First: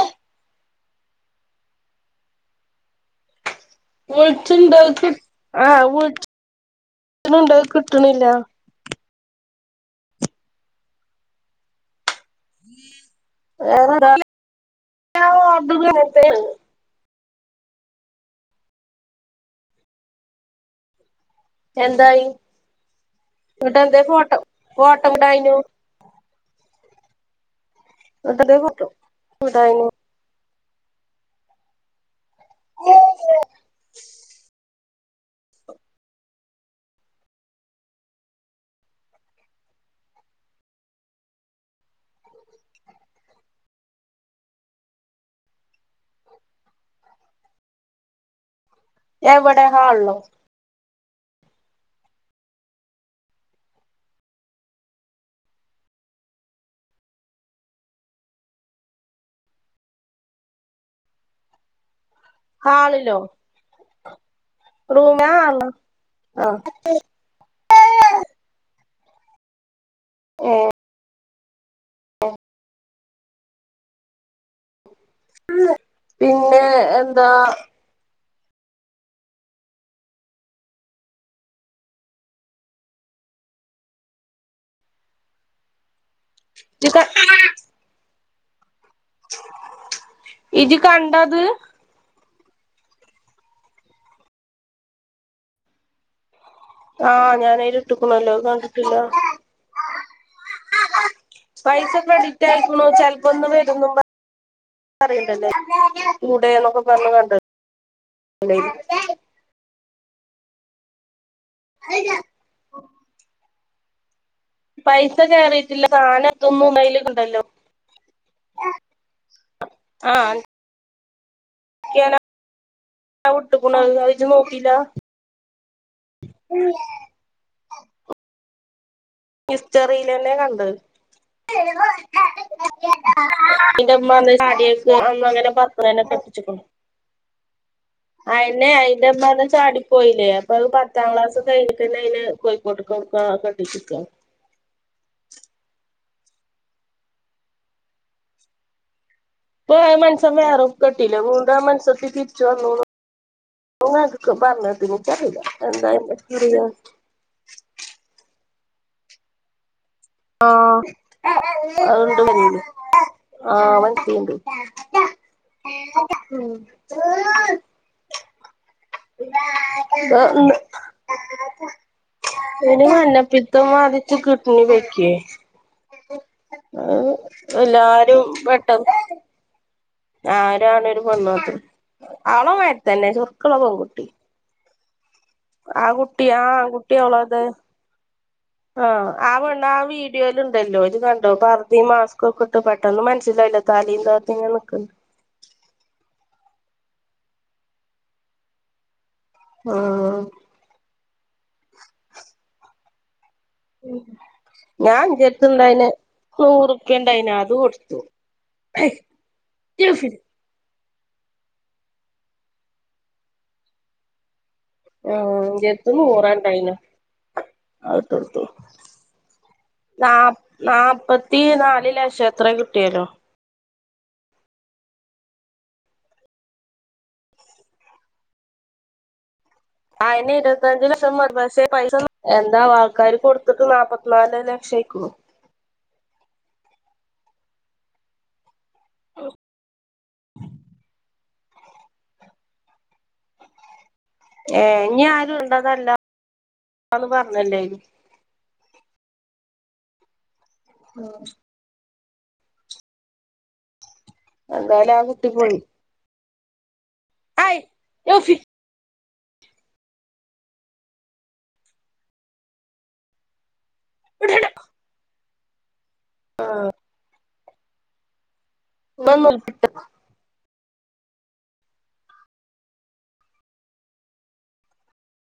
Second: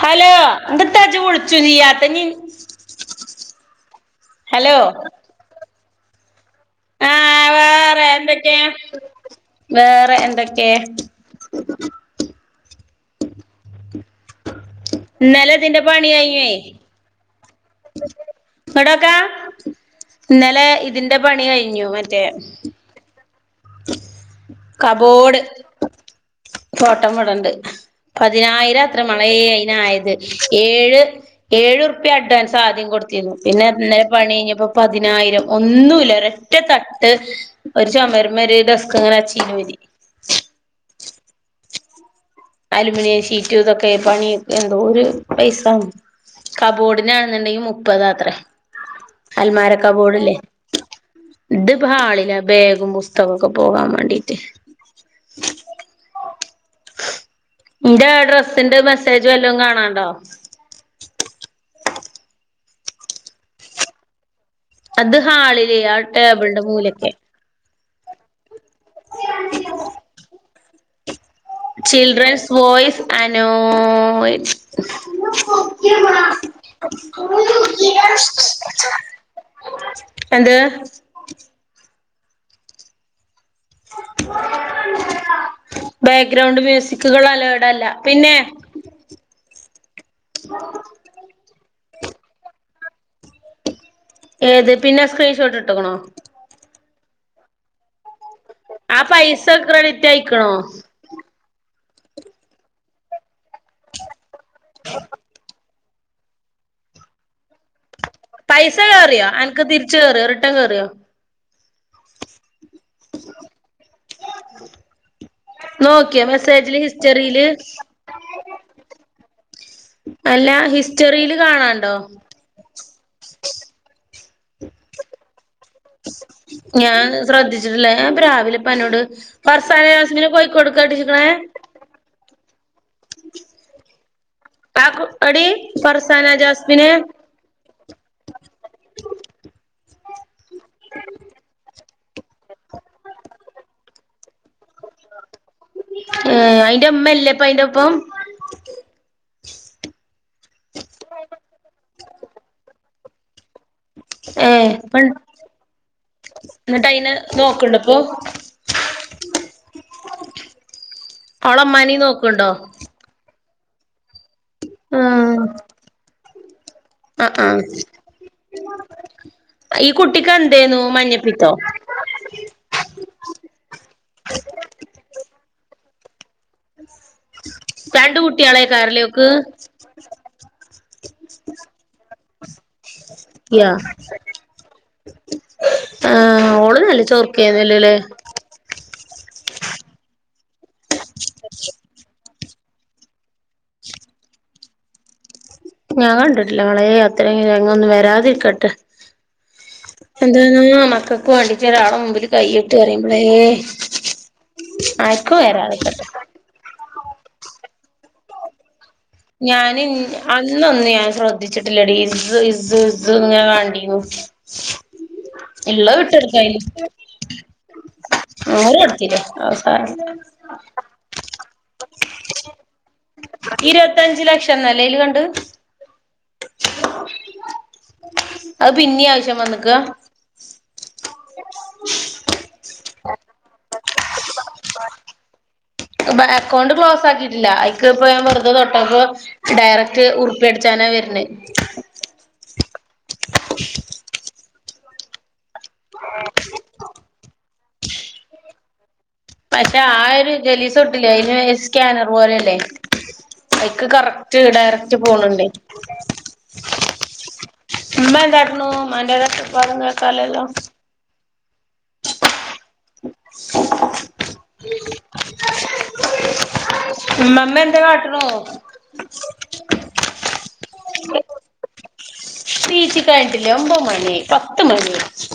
Hello എന്ത്ത്ത ജ് വ്ളിച്ചു മിയാത്ത നീ ഹലോ വിൾച്ച്ണ്ടക്ക ആ ൾച്ച് [unintelligible] റ എന്തൊക്കെ വേറെ എന്തൊക്കെ? വേറെ ന്നലെ ഇതിന്റെ പണിയായിനേ വടൊക്കെ ഇന്നലെ ഇതി ന്റെ പണി കഴിഞ്ഞു മറ്റേ ഇങ്ങെട്ടെന്തേ ഫോട്ടോ ഫോട്ടം കബോർഡ് വിടായ് ഞു ഫോട്ടം വിടണ്ട് എന്നിട്ടെന്തേ പതിനായിരം ഫോട്ടോ അത്ര മളയേ വിടായിനു അയിനായത്. ഏഴ് ഏഴു ർപ്യ അഡ്വാൻസ് ആദ്യം കൊടുത്തിരുന്നു. പിന്നെ ന്നെലെ പണി ഴിഞ്ഞപ്പോ പതിനായിരം ഒന്നുല്ല ഒരൊറ്റ തട്ട് ഒരു ചമരുമെരു ഡസ്ക് ഇങ്ങനെ വച്ചിഞ്ഞിവല് അലൂമിനിയം ഷീറ്റും ഇതൊക്കെ പണിയഎന്തോരു പൈസ കബോർഡിനാണെന്നുണ്ടെങ്കിൽ മുപ്പതാ അത്ര എവിടെ നാള്ലൊ ഇത് ബഹാളില ബേഗും പുസ്തകമൊക്കെ പോവാൻ വേണ്ടീട്ട് ഇന്റെ ഡ്രസ്സിന്റെ മെസ്സേജും വല്ലൊകാണാണ്ടോ ഹാളിലോ അത് റൂമിലാ ഹാളിലോ ഹാളിലെ ആ ആഹ് ടേബിളിന്റെ മൂലൊക്കെ ഏഹ് ചിൽഡ്രൻസ് വോയ്സ് അ നോയ്സ് പിന്നെ എന്താ [inaudible] എന്ത് ബേഗ് ഗ്രൗണ്ട് മ്യൂസിക്കുകൾ അലൗഡ് അല്ല പിന്നെ ഇജ് കണ്ടോത് ഏത് പിന്നെ സ്ക്രീൻഷോട്ട് ഇട്ട് ക്ക്ണോ ആഹ് ഞാനയ്ല് ഇട്ട്ക്ക്ണല്ലോ ആ പൈസ ക്രഡിറ്റായ്ക്ക്ണോ പൈസ ക്രഡിറ്റായ്ക്ക്ണോച്ചാൽ വന്നുണോ ഇതൊന്നും [unintelligible] പറയണ്ടല്ലേ കൂടെ എന്നൊക്കെ പറഞ്ഞ്കാണ്ട് പൈസകേറിയോ അൻക്ക് തിർ ച്ച് കേറിയോ റിട്ടൺ കേറിയോ [inaudible] പൈസ കേറീട്ടില്ല നോക്കിയോ നാളെ മെസ്സേജില് [unintelligible] അയ്ല് കണ്ടല്ലോ ഹിസ്റ്ററിയില് അല്ലാ ഹിസ്റ്റ സ്റ്ററീല് കാണാണ്ടോ അൻക്കെങ്ങനെ വിട്ട്ക്ക്ണു അത് അത് ഇജ്ജ് നോക്കില്ല ഞാൻ ശ്രദ്ധിച്ചിട്ട്ല്ല ഞൻപ്പരാവിലെ പ്പാനോട് ഫർസാന ജാസ്മിനെ ഹിസ്റ്ററിലെന്നെ കോഴിക്കോട് ക്കാ കെട്ടിച്ച്ക്നേ [unintelligible] ഇന്റമ്മറ്ഞ്ഞ് ആ ചാടിയൊക്കെ അന്ന് എടി അങ്ങനെ പത്ത്ന്ന്ന്നെ ഫർസാന കെട്ടിച്ച്കുനു ജാസ്മിനെ അയെന്നെ അയിന്റെമ്മന്ന് ചാടി പോയില്ലേ അപ്പൊ പത്താം ക്ലാസ് കഴിഞ്ഞ് കണ്ടഅയിനെ കോഴിക്കോട്ട്കൊട്ക്കാ കെട്ടിച്ചെക്കാ ഏ അയ്ന്റെ ഇമ്മല്ലേപ്പഅയ്ന്റെപ്പം പ്പേ ആ മൻസം വേറൊ കെട്ടില്ലേ വീണ്ടും ആ മൻസത്തി തിർ ച്ച് വന്നൂന്ന് ഇങ്ങള് കേട്ട്ക്ക് ഏ പറഞ്ഞേട്ട്ണ് ഇപ്പം ഇച്ചറീല്ല എന്താ അയിന്റെ പറയാ ന്നട്ടയ്നെ നോക്ക്‌ണ്ട്പ്പൊ ആ അവളെ ഇമ്മാനേം അതു നോക്കണ്ടോ [unintelligible] ആ [unintelligible] ഇണ്ട് ആ അ അ ആ മ് എന്തേന്നു മഞ്ഞപ്പിത്തോ അയ്ന് മഞ്ഞപ്പിത്തം ബാധിച്ചു കിഡ്നി പോയ്ക്കെ [inaudible] രണ്ട് പെട്ടെന്ന് കുട്ട്യാളേക്കാരലേ ഓക്ക് ആരാണ് ഒരു [unintelligible] ആളേ മാതിരിതന്നെ ചൊർക്കുള്ള യാ പെൺകുട്ടി ആ കുട്ടിയാ ആഹ് ഓള് നല്ല ആൺകുട്ടിയാ ഓള്ളത് ചൊറുക്കേന്നല്ലോല്ലേ ആ ആ പെണ്ണാ ആ വീഡിയോയിൽ ണ്ടല്ലോ ഇജ് കണ്ടോ പർ ദിം മാസ്കൊക്കെ ട്ട് പെട്ടന്ന് മനസ്സിലായില്ല തലയും താത്തി ഇങ്ങനെ നിക്കണ്ട് ഞാൻ കണ്ടിട്ടില്ല മളെ അത്രയും രംഗൊന്നും വരാതിരിക്കട്ടെ ആഹ് എന്തെന്നാ മക്കൾക്ക് വേണ്ടീട്ട് ഒരാളെ മുമ്പില് കൈ നീട്ടാറിമ്പഴേ ഉം ഞാൻ ആർക്കും ഇൻ്റടത്ത്ണ്ടായിനെ വരാതിരിക്കട്ടെ നൂറു പ്പ്യണ്ടായി നി അത് ട്ട് കൊടുത്തു ഞാന് അന്നൊന്ന് ഞാ ൻ ശ്രദ്ധിച്ചിട്ടില്ലെടീ ഇസ് ഇസ് ഇസ് ഇങ്ങനെ കണ്ടീന്നു ഉം ഇള്ള ഇൻ്റട്ത്ത് വിട്ടെടുക്കായിന് നൂറാണ്ടായിന് അഇട്ടൊട്ത്തു നൂറ് കൊടുത്തില്ലേ നാ അവസാനം നാപത്തി നാല് ലക്ഷം എത്ര കിട്ടിയോലോ ത് ലക്ഷം എന്നല്ലേ അയ്ല് കണ്ട് അത് പിന്നീ ആവശ്യം വന്ന് ആ ഇനി ഇരുപത്തഞ്ച് ല ക്ഷം [unintelligible] പക്ഷേ പൈസ എന്താ വാ ക്കാര് കൊടുത്തതും നാല്പ്പത്തിനാല് ലക്ഷം ആയ്ക്കുന്നു അക്കൗണ്ട് ക്ലോസ് ആക്കിട്ടില്ല ഐക്ക് ഇപ്പ ഞാൻ വെർ തെ തൊട്ടപ്പോ ഡയറക്റ്റ് ഉറിപ്പിയടിച്ചാനാ വര്ണെ ഏയ ഞാ [unintelligible] അതല്ലാ [unintelligible] ന്ന് പറഞ്ഞല്ലേ പക്ഷെ ആ ഒരു ജലീസുട്ടില്ലേ അയിന് സ്കാനർ പോലല്ലേ കൈക്ക് കറ റ്റ് എന്തായാലും ഡയറക്റ്റ് ആ കുട്ടി പോണുണ്ടേ. പോയി ആയ് ഉമ്മ നൗഫി എന്താകുണു? മാന്റരത്ത് ഭാഗങ്ങളൊക്കെല്ലേല്ലോ ആ ഉമ്മാമ്മ എന്താ കാട്ടുണു? മ്മ മ്മ [unintelligible] നീ ച്ചി കഴിഞ്ട്ടില്ലേ ഒമ്പഹ് മണിആയി പത്ത് മണിയായി.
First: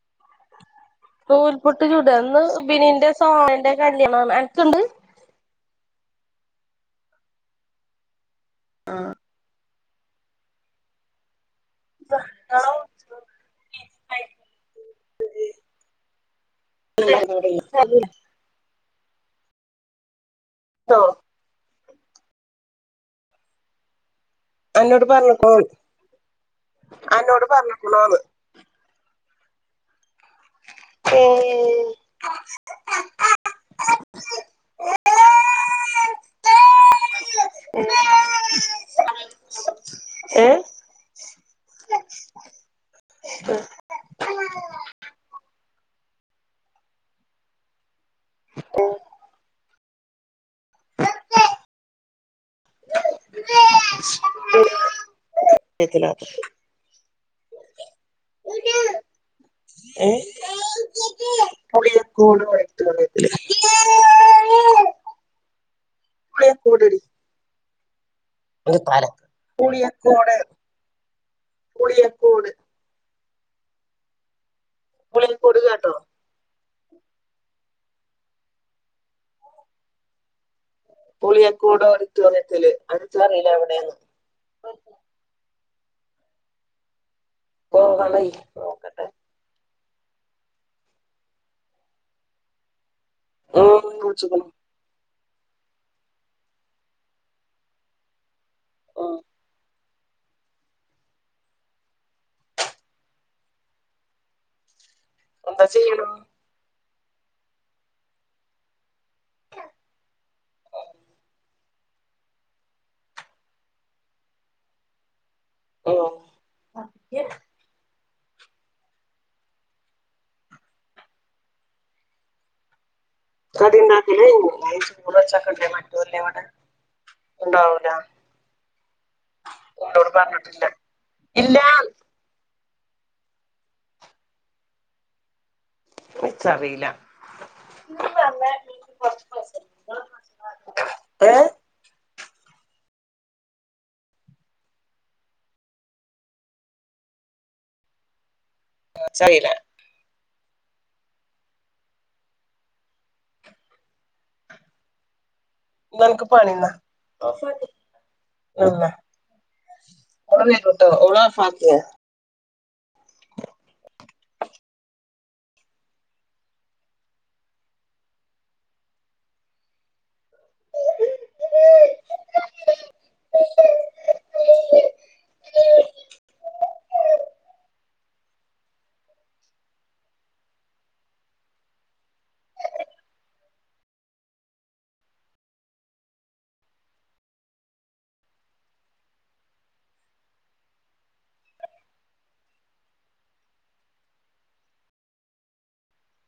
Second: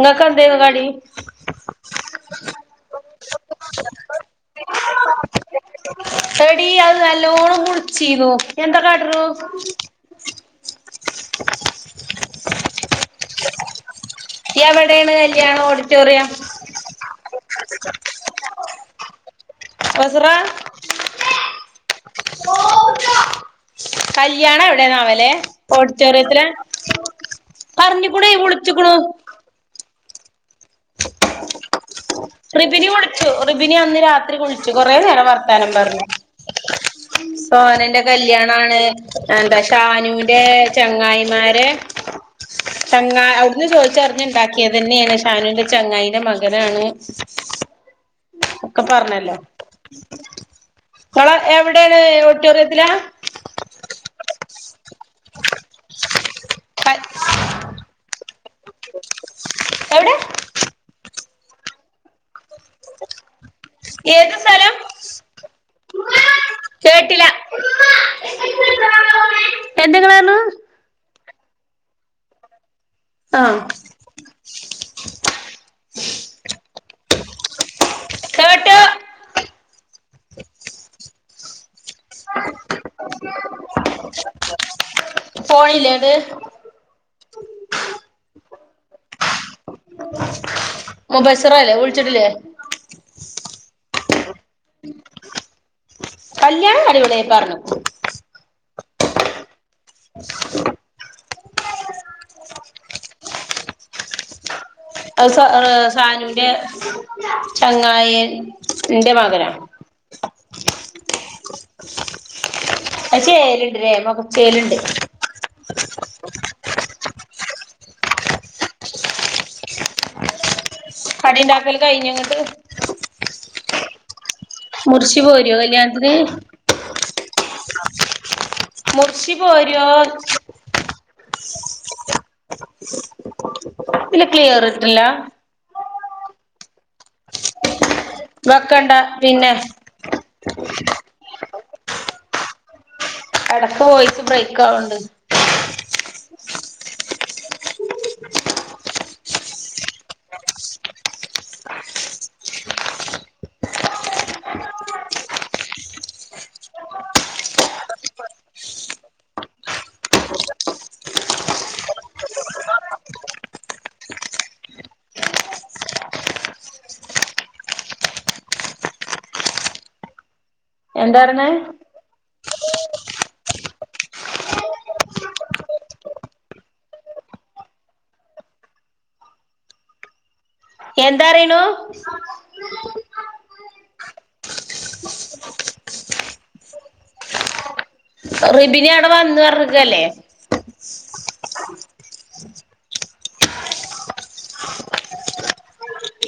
നിങ്ങക്കെന്തേനി കടി? നൂൽപുട്ട് ചുടാ ഇന്ന് ബിനീന്റെ സോനന്റെ കല്യാണാണ് അൻക്ക്ണ്ട്? എടീ അത് നല്ലോണ്ണം മുൾച്ചീന്നു. എന്താ കാട്ടുണു? [inaudible] [inaudible] എവടേണ് കല്യാണം ഓഡിറ്റോറിയം. കസ്റാ ട്ടോ. കല്യണം അന്നോട് എവിടെയാണവലെ പറഞ്ഞ്ക്കോ ഓഡ് റ്റോറിയത്തിലാ അന്നോട് പറഞ്ഞ്ക്ക്ണോന്ന് പർഞ്ഞുക്കുണെ വുൾച്ചു ക്ക്ണ്. റിബിനു കൊടുത്തു. റിബിനു അന്ന് രാത്രി വുൾച്ചു കൊറേ നേരം വർത്താനം പർഞ്ഞു. സോനന്റെ കല്യാണാണ് എന്താ സാനൂന്റെ ഏ ചങ്ങായി മാരെ ചങ്ങാ അവ്ടുന്ന് ചോയിച്ചർഞ്ഞ് ഇണ്ടാക്കിയതന്നേ ണ് ഷാനുന്റെ ചങ്ങായിന്റെ മകനാണ്. ഒക്കെ പറഞ്ഞല്ലോ. [unintelligible] എവ് ടെയാണ് ഒ ഓഡിറ്റോറിയത്തിലാ? ത്തിലാണ് ഏ? എവിടെ പുളിയക്കോട് പറയും ഏത് സ്ഥലം പുളിയക്കോടെടി കേട്ടില്ല [unintelligible] പുളിയക്കോട് എന്തെങ്ങളാണ് പുളിയക്കോട് ആഹ് പുളിയക്കോട് കേട്ടോ കേട്ടു പൂളിയ ക്കോട് ഓഡിറ്റോറിയത്തില് എനിക്കും അറിയില്ല എവിടെന്ന്. പോണില്ലേത് [unintelligible] നോക്കട്ടെ. മുബസിറ അല്ലേ വിളിച്ചിട്ടില്ലേ? ഉം വിളിച്ചിക്കുണു കല്യാണം അടിപൊളിയായി പറഞ്ഞു. ഓ അത് സ എന്താ ഏ ചെയ്യ്ണ് സാനൂന്റെ ചങ്ങായ് ന്റ മകനാ അത് ചേല്ണ്ട്ലേ മാെഖ ചേല്ണ്ട് ഉം കടിണ്ടാക്കല് കയ്ഞ്ഞങ്ങട്ട് കടിണ്ടാക്കലയ്ഞ്ഞ് മുർഷി പോരോ കല്യാൺത്ത്ന് ണ്ടാവുലാ മുർഷി പോരോ ഇല്ലാ ഇത് ക്ലിയറ്ട്ട്ല്ലാ ഇച്ചറീല വെക്കണ്ട പിന്നെ ഏ എടക്ക് വോയ്സ് ബ്രെയ്ക്കാവ്ണ്ട് ച്ചറീല ന്നൻക്ക് പണ്യാ ഓഫാക്കി [unintelligible] മ്മ വരുംട്ടോ ഉമ്മ ഫാ [unintelligible] എന്താര്ന്ന് എന്താറിണു റിബിന അടെ വന്ന് പറഞ്ഞക്കല്ലേ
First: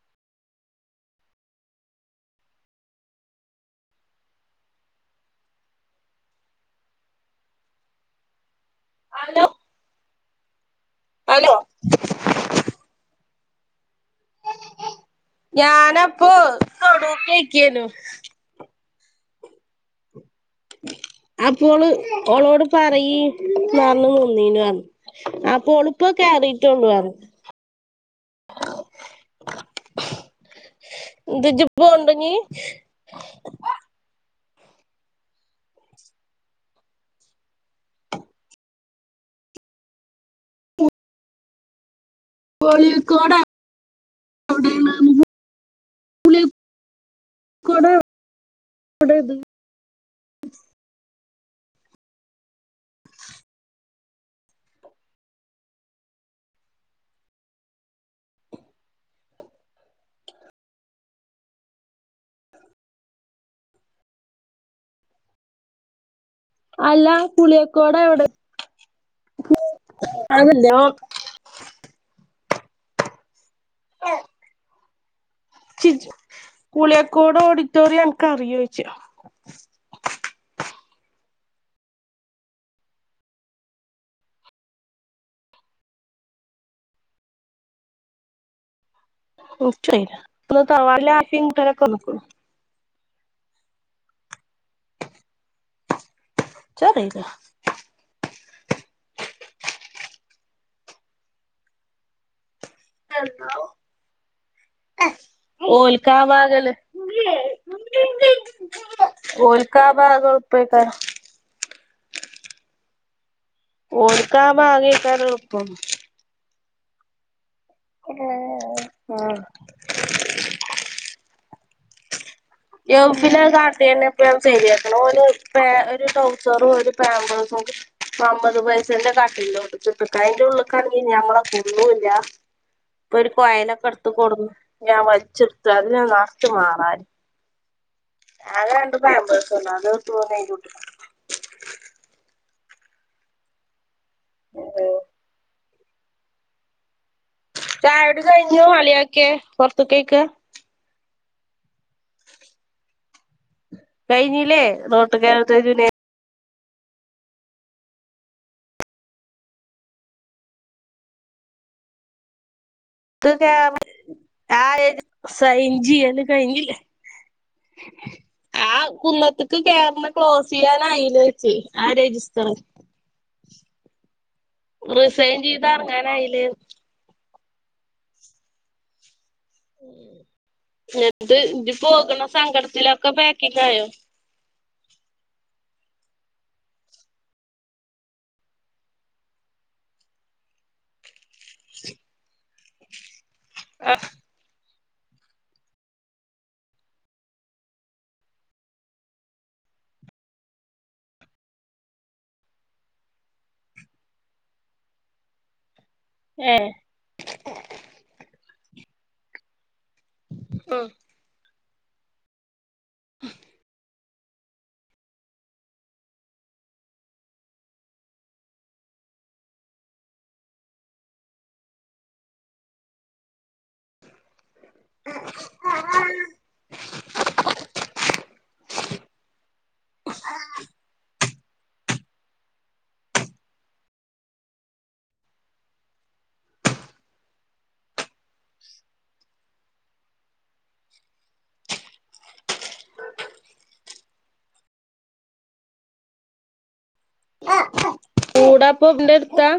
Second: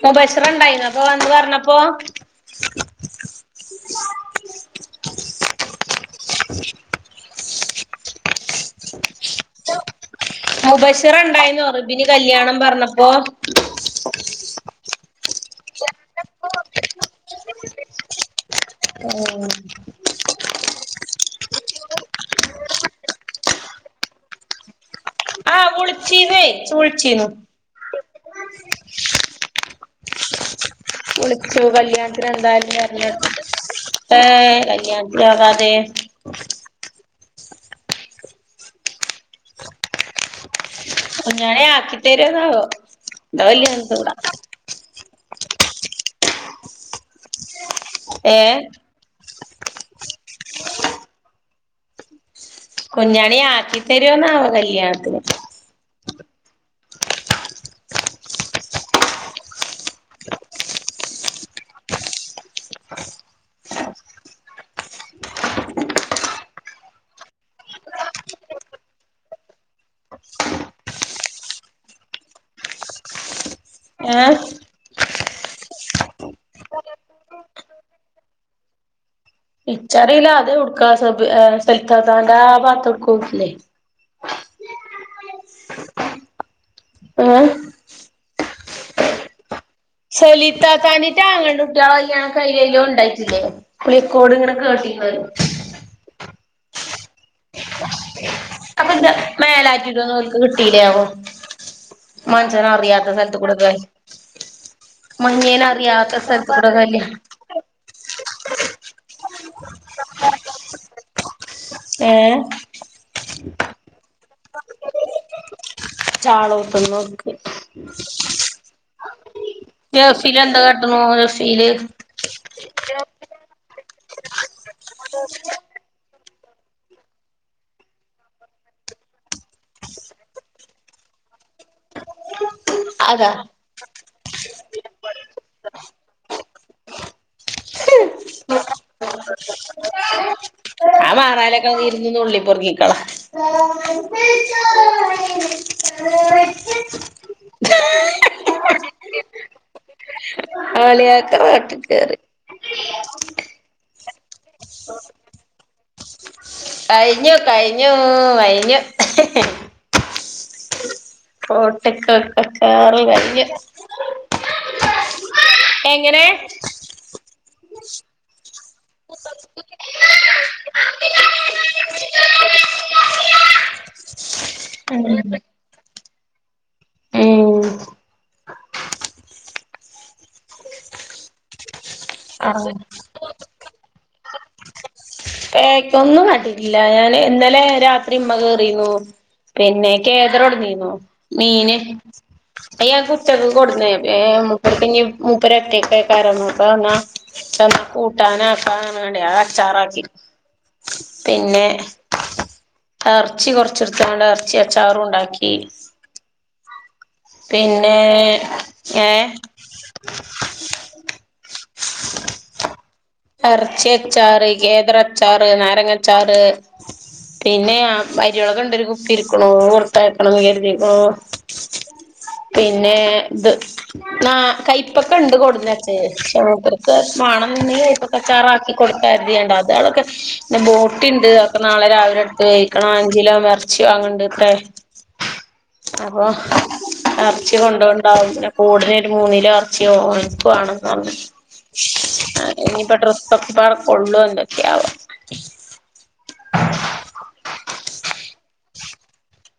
മുബസറണ്ടായിന്ന അപ്പൊ വന്ന് പറന്നപ്പോ ആലോ മുബശിറണ്ടായിന്ന് റുബിന് കല്യാണം പറന്നപ്പോ ഞാനപ്പൊ [unintelligible] ക്കനു ഓ അപ്പോള് ഓളോട് പറയി ആ [unintelligible] പൊളുപ്പൊ വിളിച്ചീന്നേ [unintelligible] വിളിച്ചീന്നു ന്ന്ട്ട് വിളിച്ചു ജ്ജ് കല്യാണത്തിന് പോവ്ണ്ടോഞ്ഞ് എന്തായാലും വരണ് ഏഹ് കല്യാണത്തിന്ന് പോകാതെ [unintelligible] ആക്കി പുളിയക്കോട [unintelligible] പുളിയക്കോട ഏഹ് ഉ കുഞ്ഞാണി ആക്കി തരോന്നാവോ കല്യാണത്തിന് അല്ല പുളിയക്കോടവിടെ ആ കല്യാനോം ഏഹ് ച്ച്‌ച്ച് പുളിയക്കോട് ഓഡിറ്റോറിയം എനക്ക് അറിയോച്ച് ഇച്ചറീലാ അതെട്ക്കാ സബ് ആഹ് സലത്താത്താന്റെ ആ ഭാത്തോട് ക്കോല്ലേ ഏഹ് ഓ സലിത്താത്താനിറ്റെ ആങ്ങളുടെ കുട്ട്യോളെ വന്ന്ക്ക്ണു കല്യാണം [unintelligible] ഉണ്ടായീനി ജില്ലേ പുളിക്കോട് ഇങ്ങനെ കേട്ടീനോ ഇച്ചറീല അപ്പൊ ന്താ മേലാറ്റൂരോന്നും ഓല്ക്ക് കിട്ടീലാവോ മാന് മഞ്ഞേനെ ഓൽക്ക അറിയാത്ത സ്ഥലത്ത് കൂടെ ഭാഗല്ലേ കല്യാണം ഓൽക്ക ഭാഗ എൽപ്പേക്കാരം ഏഹ് ഓൽകാഭാഗക്കാര എള്പ്പം ആഹ് [unintelligible] ഏസീലെന്താ [unintelligible] ഏസില് യവ്വന് അഹ് കാട്ടിന്നെ ഞാൻ ശരിയാക്ക് ന് ഓന് ഒരു പേ ട്രൗ സറും പാമ്പേസും അമ്പത് പൈസന്റെ കട്ടിന്റോട്ടിക്ക് ഇട്ട്ക്കാ അയിന്റെ ഉള്ള് ക്കാണെങ്കിൽ ഞമ്മലെ കൊ ള്ളൂല ഇപ്പൊ ഒരു അതാ കൊയ്ലൊക്കെ എടത്ത് കൊടന്ന് ഞാൻ വലിച്ചട്ത്തു അതില് നർച്ചു മാറാലേം ആകെ രണ്ട് പാമ്പേസു ണ്ട് അത് ഇടുത്തു ഒന് അയിന്റെ ഉള്ക്ക്ട്ടു പുർഗിക്കള [unintelligible] [unintelligible] ചായുടി കഴിഞ്ഞു അളിയാക്കെ പൊറത്ത്ക്ക് പോയ്ക്കാ [unintelligible] കേറി കഴിഞ്ഞില്ലേ നോട്ടു [unintelligible] കയിഞ്ഞു കയിഞ്ഞൂ കയിഞ്ഞു എഹെ എഹെ പോട്ടെ കാക്ക ക്ക് കേ [unintelligible] സൈഞ്ചി അല് എങ്ങനെ കയിഞ്ഞില്ലേ ആ കുന്നത്ത്ക്ക് കേറ്ണ ക്ലോസിയാ [unintelligible] വെച്ച ആ രജിസ്റ്റർ റിസൈൻ ചെയ്താണ് എങ്ങാനയല് ഉം ഞറ്റ് ഡി പോകണ ആഹ് സങ്കടത്തിലൊക്കെ പാക്കിങായോ കേക്കൊന്നും കട്ടിതില്ല ഞാന് ഇന്നലെ രാത്രി ഉമ്മ കേറീർന്നു പിന്നെ കേദറോടനീന്നു മീന് അയ്യ കു ട്ടികൾക്ക് കൊടുന്നേ [unintelligible] പ്പ ഞി മൂപ്പരൊറ്റക്കായ കാരണം പ്പ ന്ന ട്ടന്ന കൂട്ടാനാക്കാന്ന് റഞ്ഞിട്ട് അത അച്ചാറാക്കി പിന്നെ എറച്ചി കൊറച്ചെടുത്തങ്ങട് എറച്ചി അച്ചാറും ഉണ്ടാക്കി ഏഹ് പിന്നെ ഏ ഉം [inaudible] എറച്ചി ച്ചാറ് കേദറ ച്ചാറ് നാരങ്ങച്ചാറ് പിന്നെ അ അരിളക് ഇണ്ടരു കുപ്പി ഇരിക്കണു കൊടുത്തയക്കണന്നു കരുതിക്കണു പിന്നെ ത് നാ കൈപ്പക്ക ഇണ്ട് കൊടുന്നച്ചേന് ക്ഷേ മൂപ്പർക്ക് വാണം നിണ്ടങ്കെ കൈപ്പക്കച്ചാറാക്കി കൊറച്ചധിക ടാം അതാണോ കഷ്ട പിന്നെ ബോട്ടി ഇ ണ്ട് അപ്പ നാളെ രാവിലെ എടുത്ത് കഴിക്കണം അഞ്ചിലോ എറച്ചി വാണണ്ട് ത്രേ അപ്പോ എറച്ചി കൊണ്ടോ ഉണ്ടാവും അപ്പോ ഉടനെ ഒരു മൂന്നിലോ എറച്ചിയോ വാങ്ങ ക്ക് വേണന്നാണ് ഞിപ്പൊ ഡ്രസൊക്കെ പാടെ കൊള്ളു എന്തൊക്കെവോ [inaudible] കൂടാപ്പൊ ന്താഎടുത്താ